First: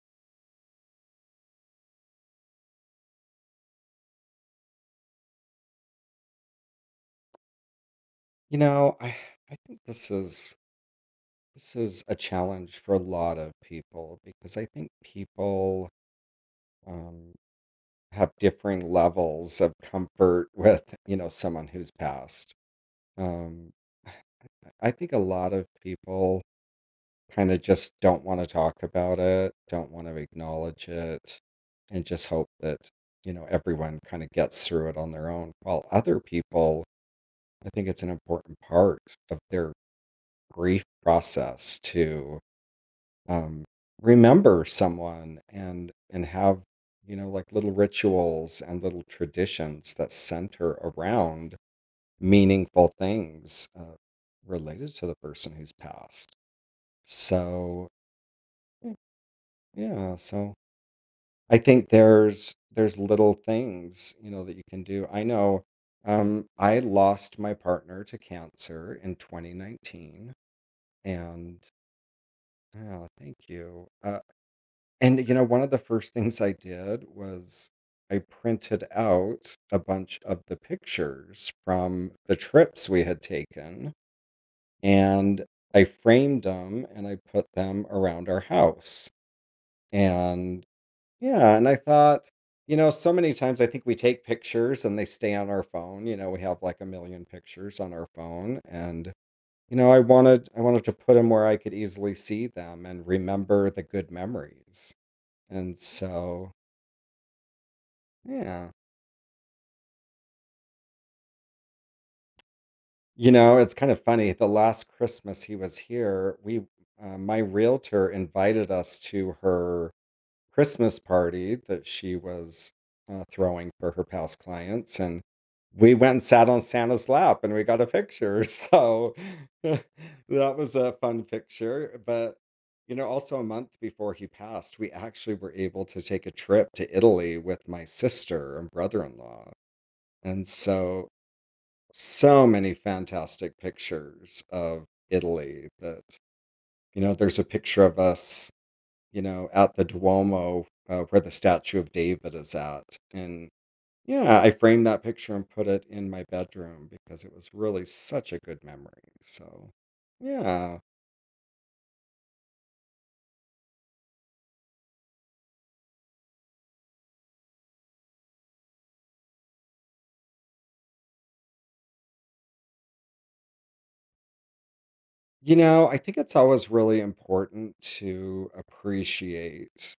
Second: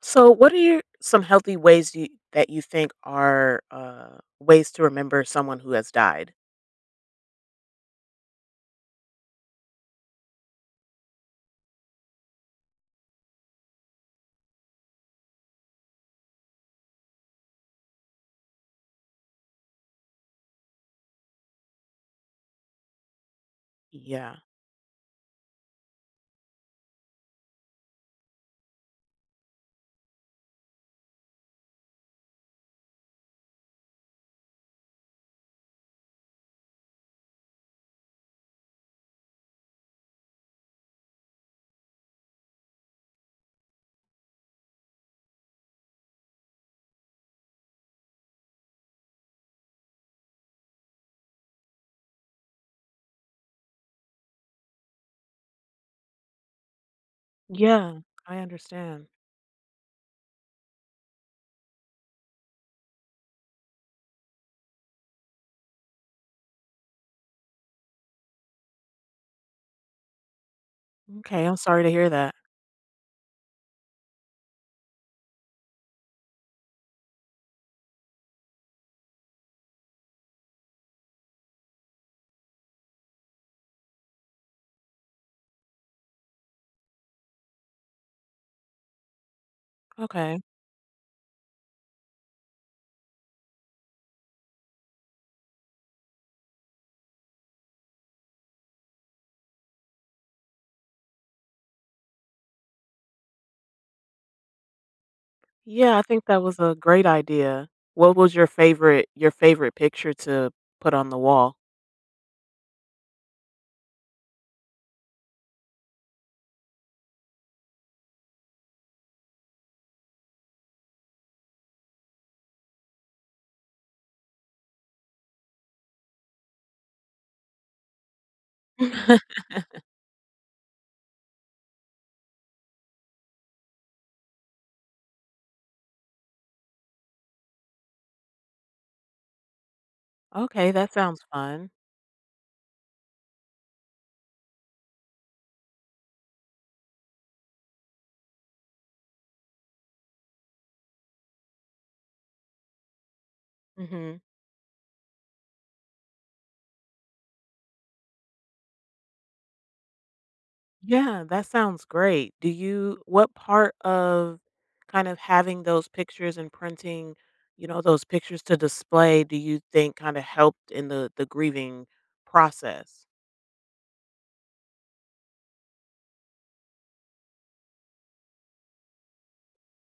So, what are your some healthy ways you that you think are ways to remember someone who has died? You know, I I think this is a challenge for a lot of people because I think people um, have differing levels of comfort with, you know, someone who's passed. Um, I Yeah. I think a lot of people kind of just don't want to talk about it, don't want to acknowledge it, and just hope that, you know, everyone kind of gets through it on their own. While other people, I think it's an important part of their grief process to um, remember someone and have you know like little rituals and little traditions that center around meaningful things related to the person who's passed so Yeah, I y- understand. yeah. So I think there's little things you know that you can do. I know I lost my partner to cancer in 2019. Okay, I'm and sorry to hear that. yeah thank you. And, you know, one of the first things I did was I printed out a bunch of the pictures from the trips we had taken, and I framed them and I put them around our house. Okay. And yeah, and I thought, you know, so many times I think we take pictures and they stay on our phone. You know, we have like a million pictures on our phone and you know, I wanted to put them where I could easily see them and remember the good memories. And Yeah, I think that so was a great idea. What was your yeah. favorite your favorite picture to put on the wall? You know, it's kind of funny. The last Christmas he was here, we my realtor invited us to her Christmas party that she was throwing for her past clients, and we went and sat on Santa's lap and we got a picture. So that was a fun picture. But you know, also a month before he passed, we actually were able to take a trip to Italy with my sister and brother-in-law. And Okay, that so sounds fun. so many fantastic pictures of Italy that, you know, there's a picture of us, you know, at the Duomo where the statue of David is at. And Mhm. yeah, I framed that picture and put it in my bedroom because it was really such a good memory. So, yeah, Yeah, that sounds great. Do you what part of kind of having those pictures and printing, you know, those pictures to display, do you think kind of helped in the grieving process? you know, I think it's always really important to appreciate,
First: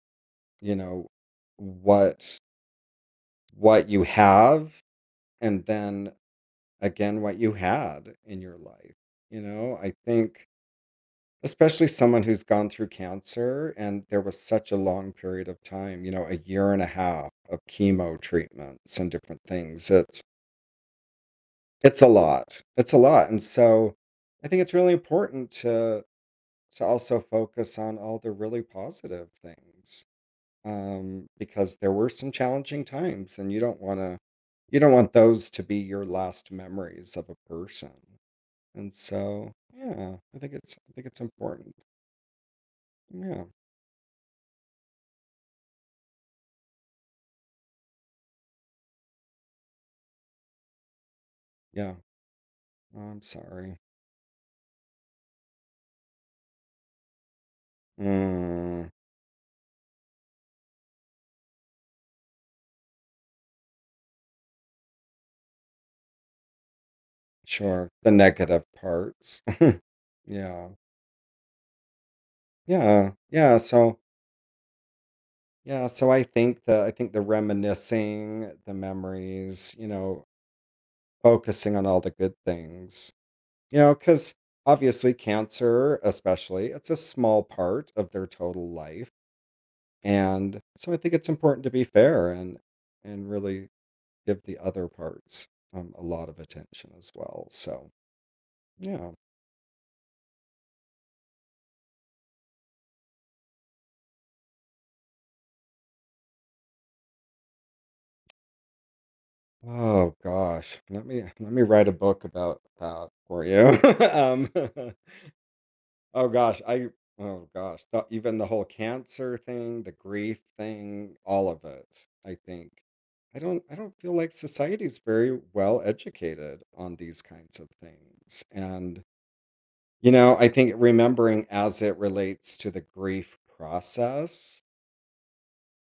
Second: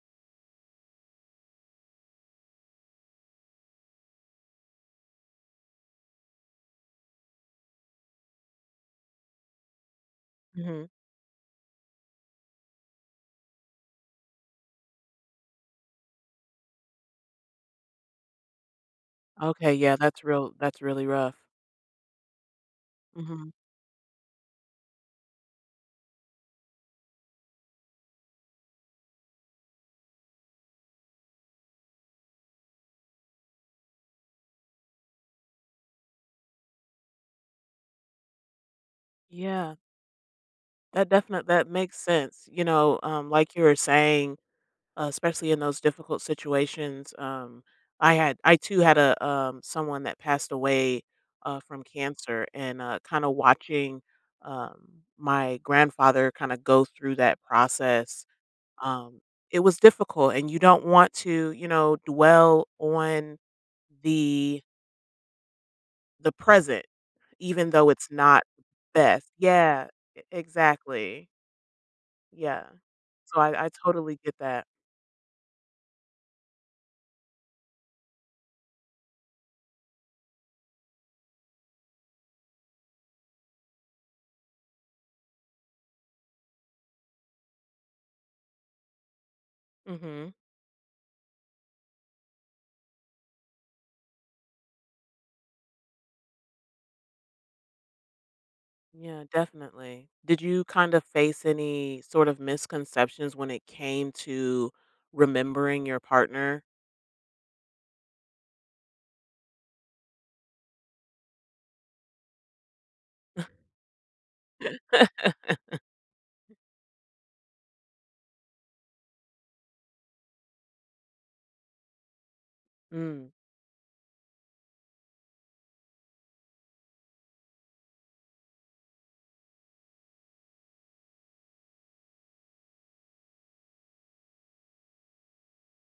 you know, what you have and then again what you had in your life. You know, I think Mhm. especially someone who's gone through cancer and there was such a long period of time, you know, a year and a half of chemo treatments and different Okay, things. yeah, that's really rough. It's a lot. It's a lot. And Mhm. so I think it's really important to also focus on all the really positive things. Because there were some challenging times and you don't wanna you don't want those to be your last memories of a person. And so, Yeah. yeah, I think it's I think it's That important. makes sense. You know, Yeah, like you were saying, especially in those difficult situations. I too had a someone that passed away from yeah. cancer, and I'm kind of sorry. watching um, my grandfather kind of go through that process. Mm, Um, it was difficult, and you don't want to, you know, dwell on the the present, even though sure. it's The not negative best. parts. Yeah, Yeah, exactly. Yeah. yeah, So yeah. I So, totally get that. yeah. So I think the reminiscing, the memories. You know, focusing on all the good things. You know, because obviously cancer, especially, it's a small part of their total life. Hmm. And so I think it's important to be fair and really give the other parts, a lot of attention as well, so, yeah. Yeah, definitely. Did you kind of face any sort of misconceptions when it came to remembering your partner? Oh gosh, let me write a book about that for you. Um, oh gosh, I oh gosh, the even the whole cancer thing, the grief thing, all of it, I think. Mm, I don't feel like society's very well educated on these kinds of things, and, you know, I think remembering as it relates to the grief process.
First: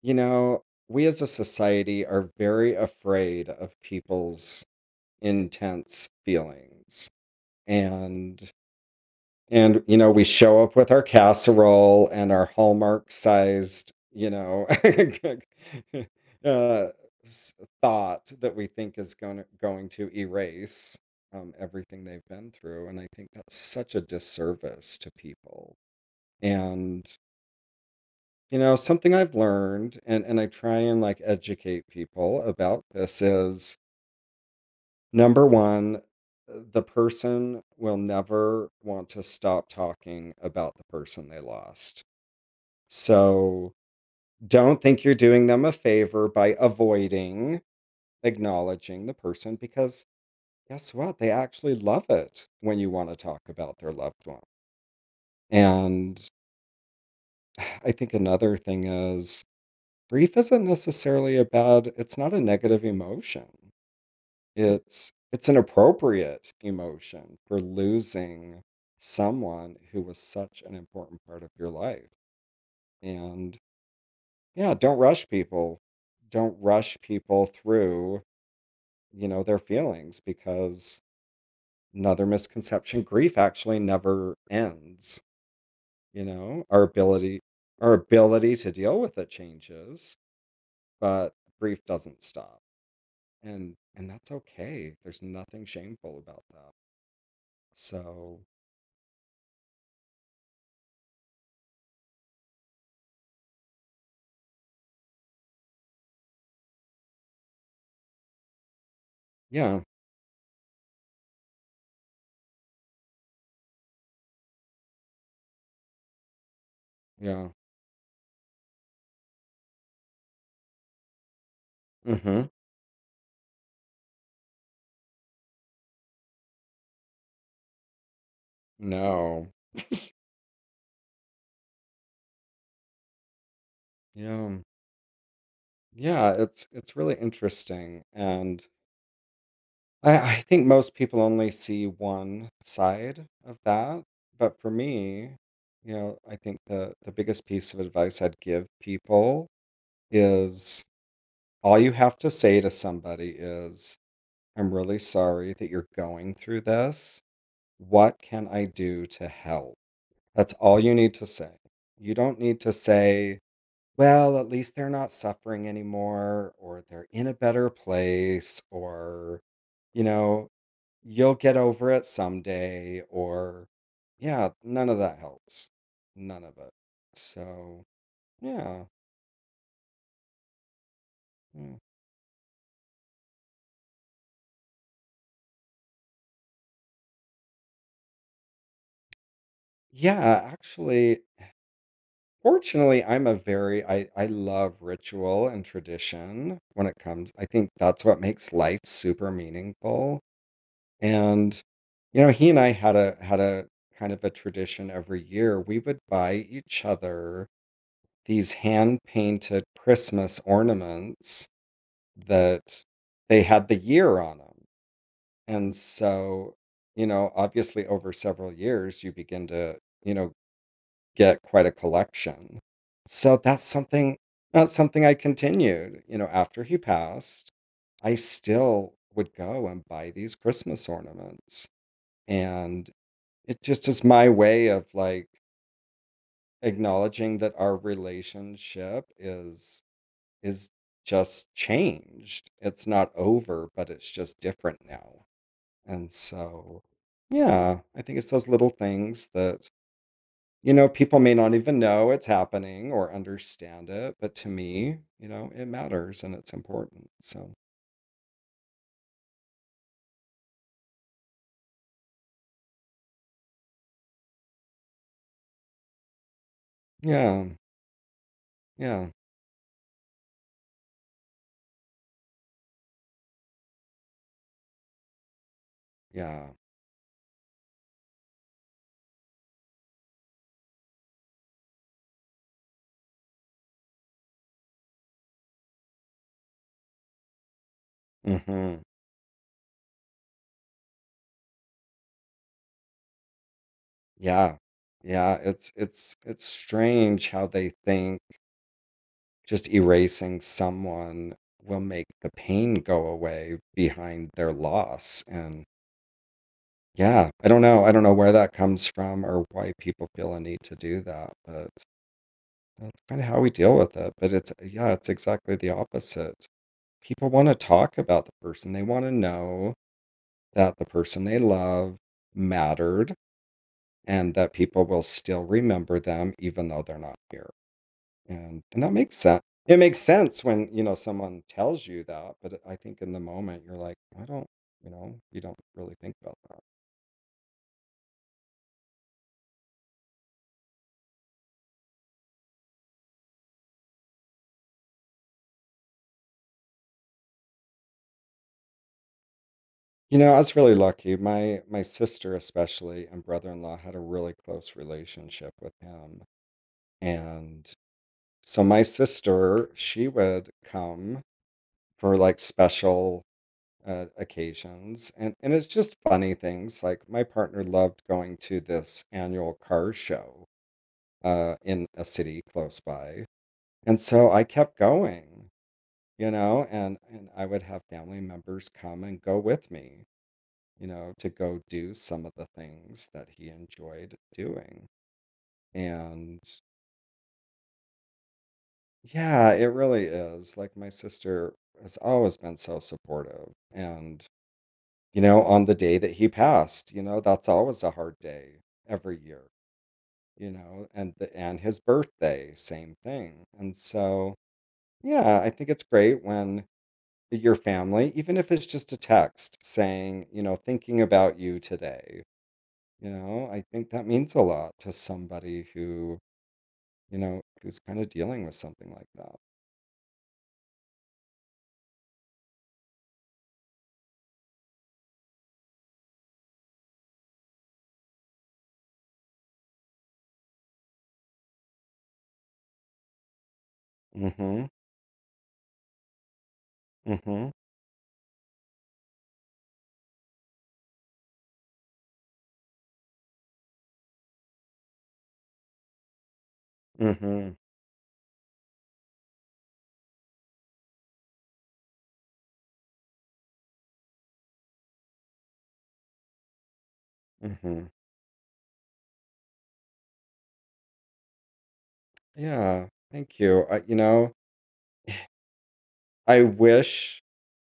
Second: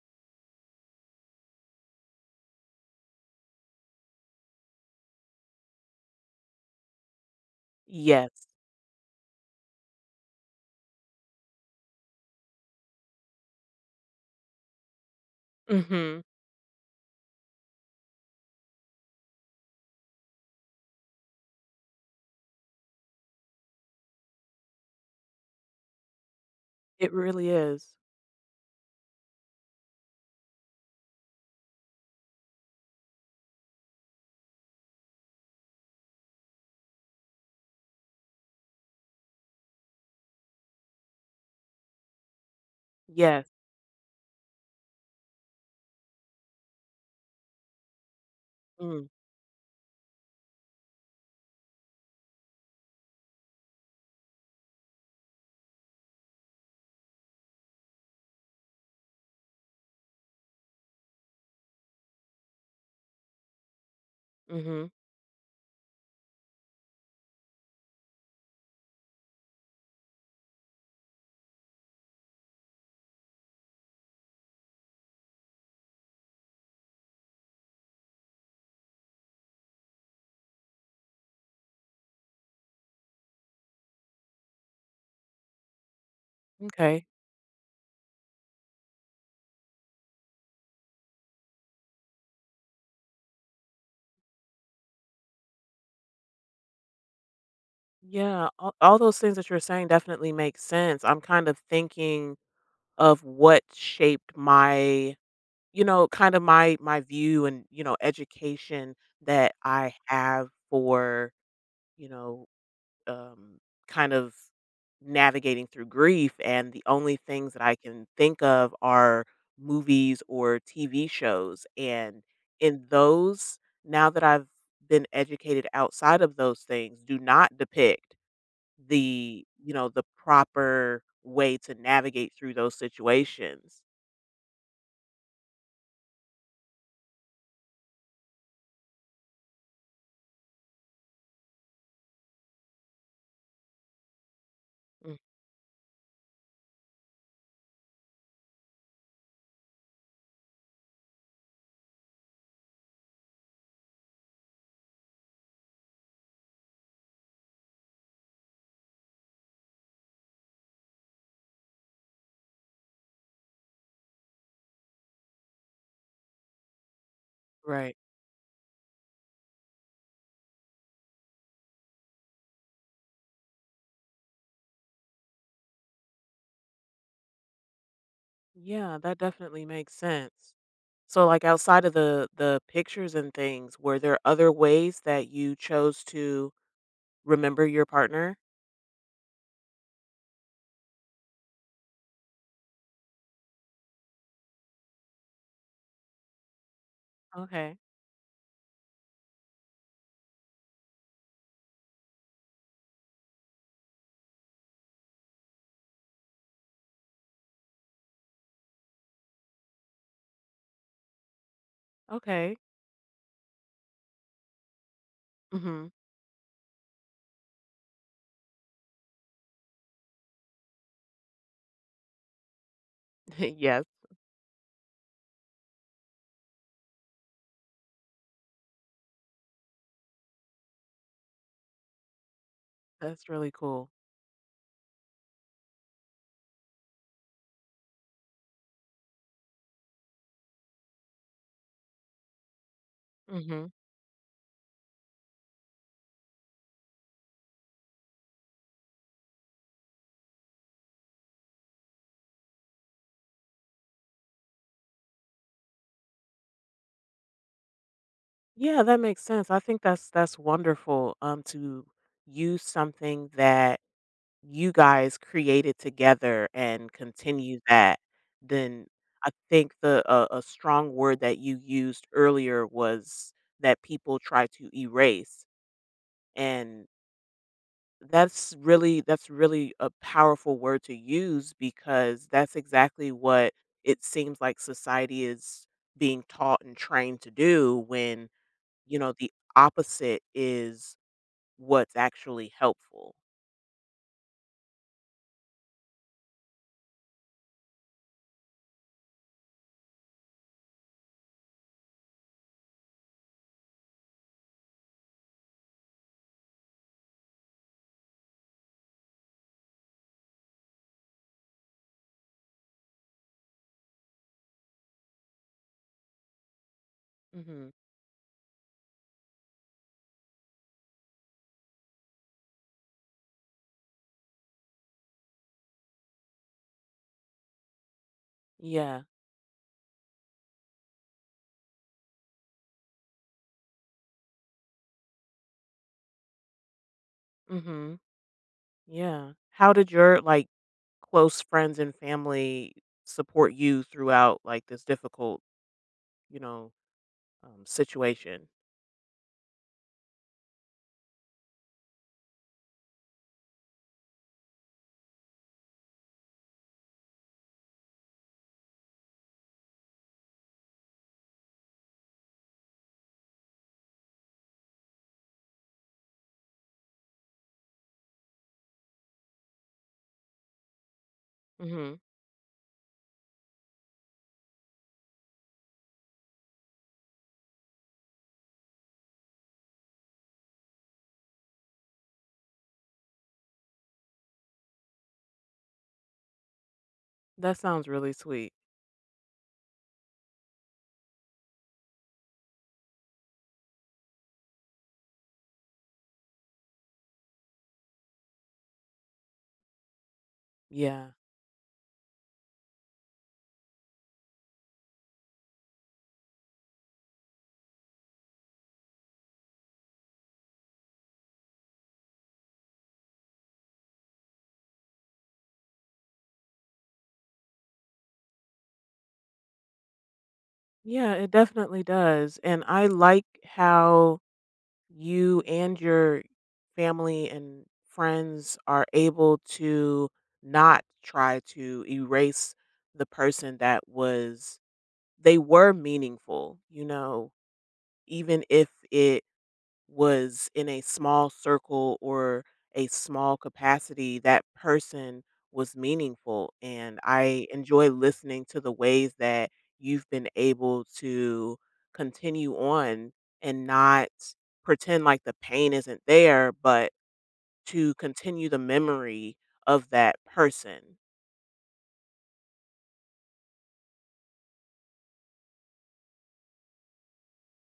You know, we as a society are very afraid of people's intense feelings. yes. And and you know, we show up with our casserole and our Hallmark sized, you know, Mm-hmm. uh, s- thought that we think is going to erase everything they've been through. And I think that's such a disservice to people. And. It really is. You know, something I've learned and I try and, like, educate people about this is, number 1, the person will never want to stop talking about the person they lost. Yes. So, don't think you're doing them a favor by avoiding acknowledging Mm, the person because guess what? They actually love it when you wanna talk about their loved one. And I think another thing is grief isn't necessarily a bad it's not a negative emotion. mm-hmm. It's an appropriate emotion for losing someone who was such an important part of your life. And yeah, don't rush people. Don't rush people through, you know, their feelings because another misconception, grief actually never ends, you know? Our Okay. ability our ability to deal with it changes, but grief doesn't stop. And that's okay. There's nothing shameful about that. So, Yeah. All those things that you're saying definitely make sense. I'm kind of thinking of what shaped my, you know, kind of my view and, you know, education that yeah. I have for, you know, um, kind of navigating through grief, and the only Yeah. things that I can think of are movies or TV shows. And Mhm. in those, now that I've been educated outside of those things, do not depict the No. you know the proper way to navigate through those situations. Yeah. Yeah, it's really interesting and I think most people only see one side of that, but for Mm. me, you know, I think the biggest piece of advice I'd give people is all you have to say to somebody is, "I'm really sorry that you're going through this. What can I do to help?" That's all you need to say. You don't need to say, well, at least they're not suffering anymore, or they're in a better Right. place, or, you know, you'll get over it someday, or, yeah, none of that helps. None of it. So, yeah. Yeah, that definitely makes sense. So like Yeah, outside of the pictures and things, were there other ways that you chose to remember your partner? yeah, actually, fortunately, I'm a very, I love ritual and tradition when it comes. I think Okay. that's what makes life super meaningful. And, you know, he and I had a kind of a tradition every year. We would buy each other these hand-painted Christmas ornaments Okay. that they had the year on them. And Mhm. so, you know, obviously over several years, you begin to, you know, get quite a collection. So that's Yes, something that's something I continued. You know, after he passed, I still would go and buy these Christmas ornaments. And that's really it just cool. is my way of, like, acknowledging that our relationship is just changed. It's not Mhm. over, but it's just different now, and so, yeah, I think it's those little things that, you know, people may not even know it's happening or understand it, but to me, you know, it matters and it's important, so Yeah, that makes sense. I think that's wonderful, to use something that you guys created together and yeah, continue that. Then yeah, I think the a strong word that you used earlier was that people try to erase, yeah, and that's really a powerful word to use because that's exactly what it seems like society is being taught and trained to do when, mhm, you know, the opposite is what's actually helpful. yeah, yeah, it's it's strange how they think just erasing someone will make the pain go away behind their loss, and yeah, I don't know where that comes from or why people feel a need to do that, but that's kinda how we deal with it, but it's yeah, it's exactly the opposite. People wanna Mhm. talk about the person, they wanna know that the person they love mattered and that people will still remember them even though they're not here. And that Yeah. makes sense. It makes sense when, you know, someone tells you that, but I think in the moment you're like, I don't, you know, you don't really think about that. Mhm. Yeah. How did your, like, close friends and family support you throughout, like, this difficult, you know, situation? You know, I was really lucky. My sister especially and brother-in-law had a really close relationship with him. And so my sister, she would come for like special occasions and it's just funny things like my partner loved going to this annual car show in Mhm. a city close by. And so I kept going, you know, and I would have family members come and go with me, you know, to go do some of the things that he enjoyed doing. And That sounds really sweet. yeah, it really is. Like my sister has always been so supportive. And, you know, on the day that he passed, you know, that's always a hard day every year, you know, Yeah. and the, and his birthday, same thing. And so, yeah, I think it's great when your family, even if it's just a text saying, you know, thinking about you today. You know, I think that means a lot to somebody who, you know, who's kind of dealing with something like that. Yeah, it definitely does. And I like how you and your family and friends are able to not try to erase the person that was, Mm-hmm. they were meaningful, you know, Mm-hmm. even if it was in a small circle or a small capacity, that person was meaningful. And I Mm-hmm. enjoy listening to the ways that you've been able to continue on and not pretend like the pain isn't there, but Mm-hmm. to continue the memory of that person. Yeah. Thank you. I, you know, I wish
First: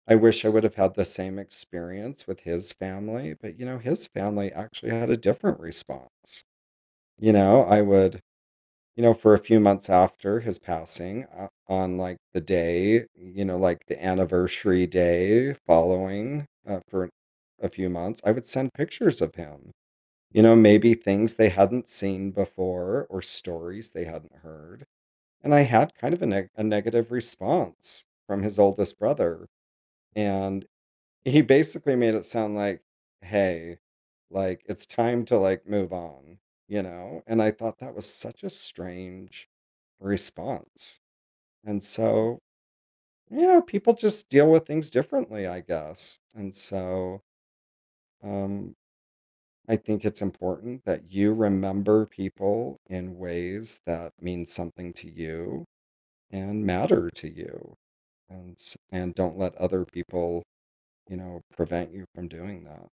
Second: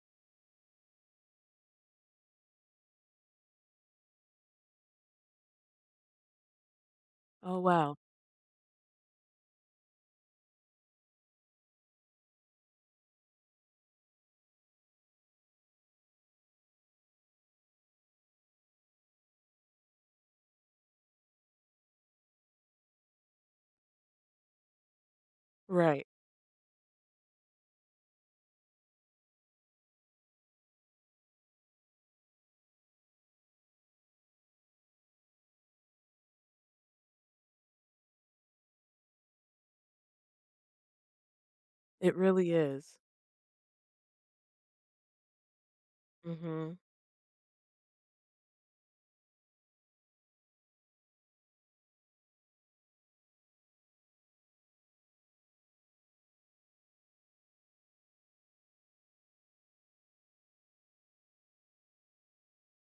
I wish I would have had the same experience with his family, but you know, his family actually had a different response. You Oh, know, I wow. would you know, for a few months after his passing, on like the day, you know, like the anniversary day following for a few months, I would send pictures of him. You know, maybe things they hadn't seen before or stories they hadn't heard. And I had Right. kind of a, a negative response from his oldest brother. And he basically made it sound like, "Hey, like it's time to like move on," you know? And I thought that was such a strange response. And It so, really is. yeah, people just deal with things differently, I guess. And Hmm. so, um, I think it's important that you remember people in ways that mean something to you and matter to you, and don't let other people, you know, prevent you from doing that.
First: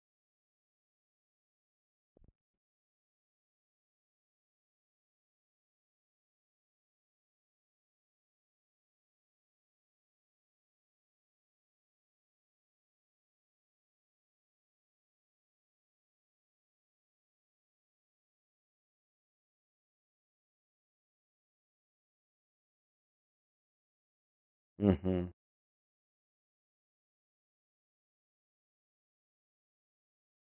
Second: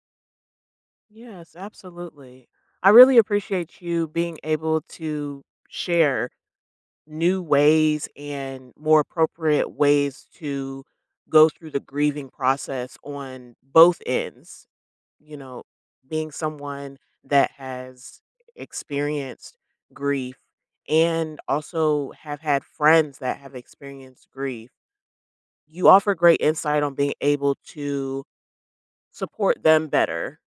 Yes, absolutely. I really appreciate you being able to share new ways and more appropriate ways to go through the grieving process on both ends. You know, being someone that has experienced grief and also have had friends that have experienced grief, Mm-hmm. you offer great insight on being able to support them better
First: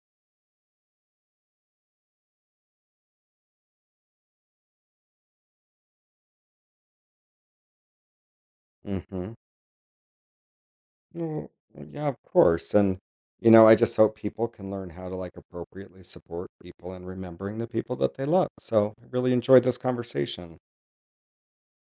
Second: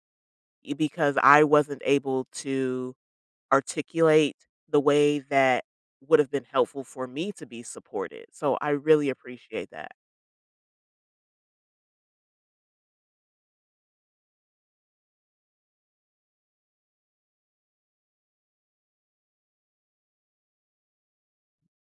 because I wasn't able to articulate the way that would have been helpful for me to be supported. So I really Mm-hmm. appreciate that. Well, yeah, of course. And, you know, I just hope people can learn how to like appropriately support people and remembering the people that they love. So I really enjoyed this conversation.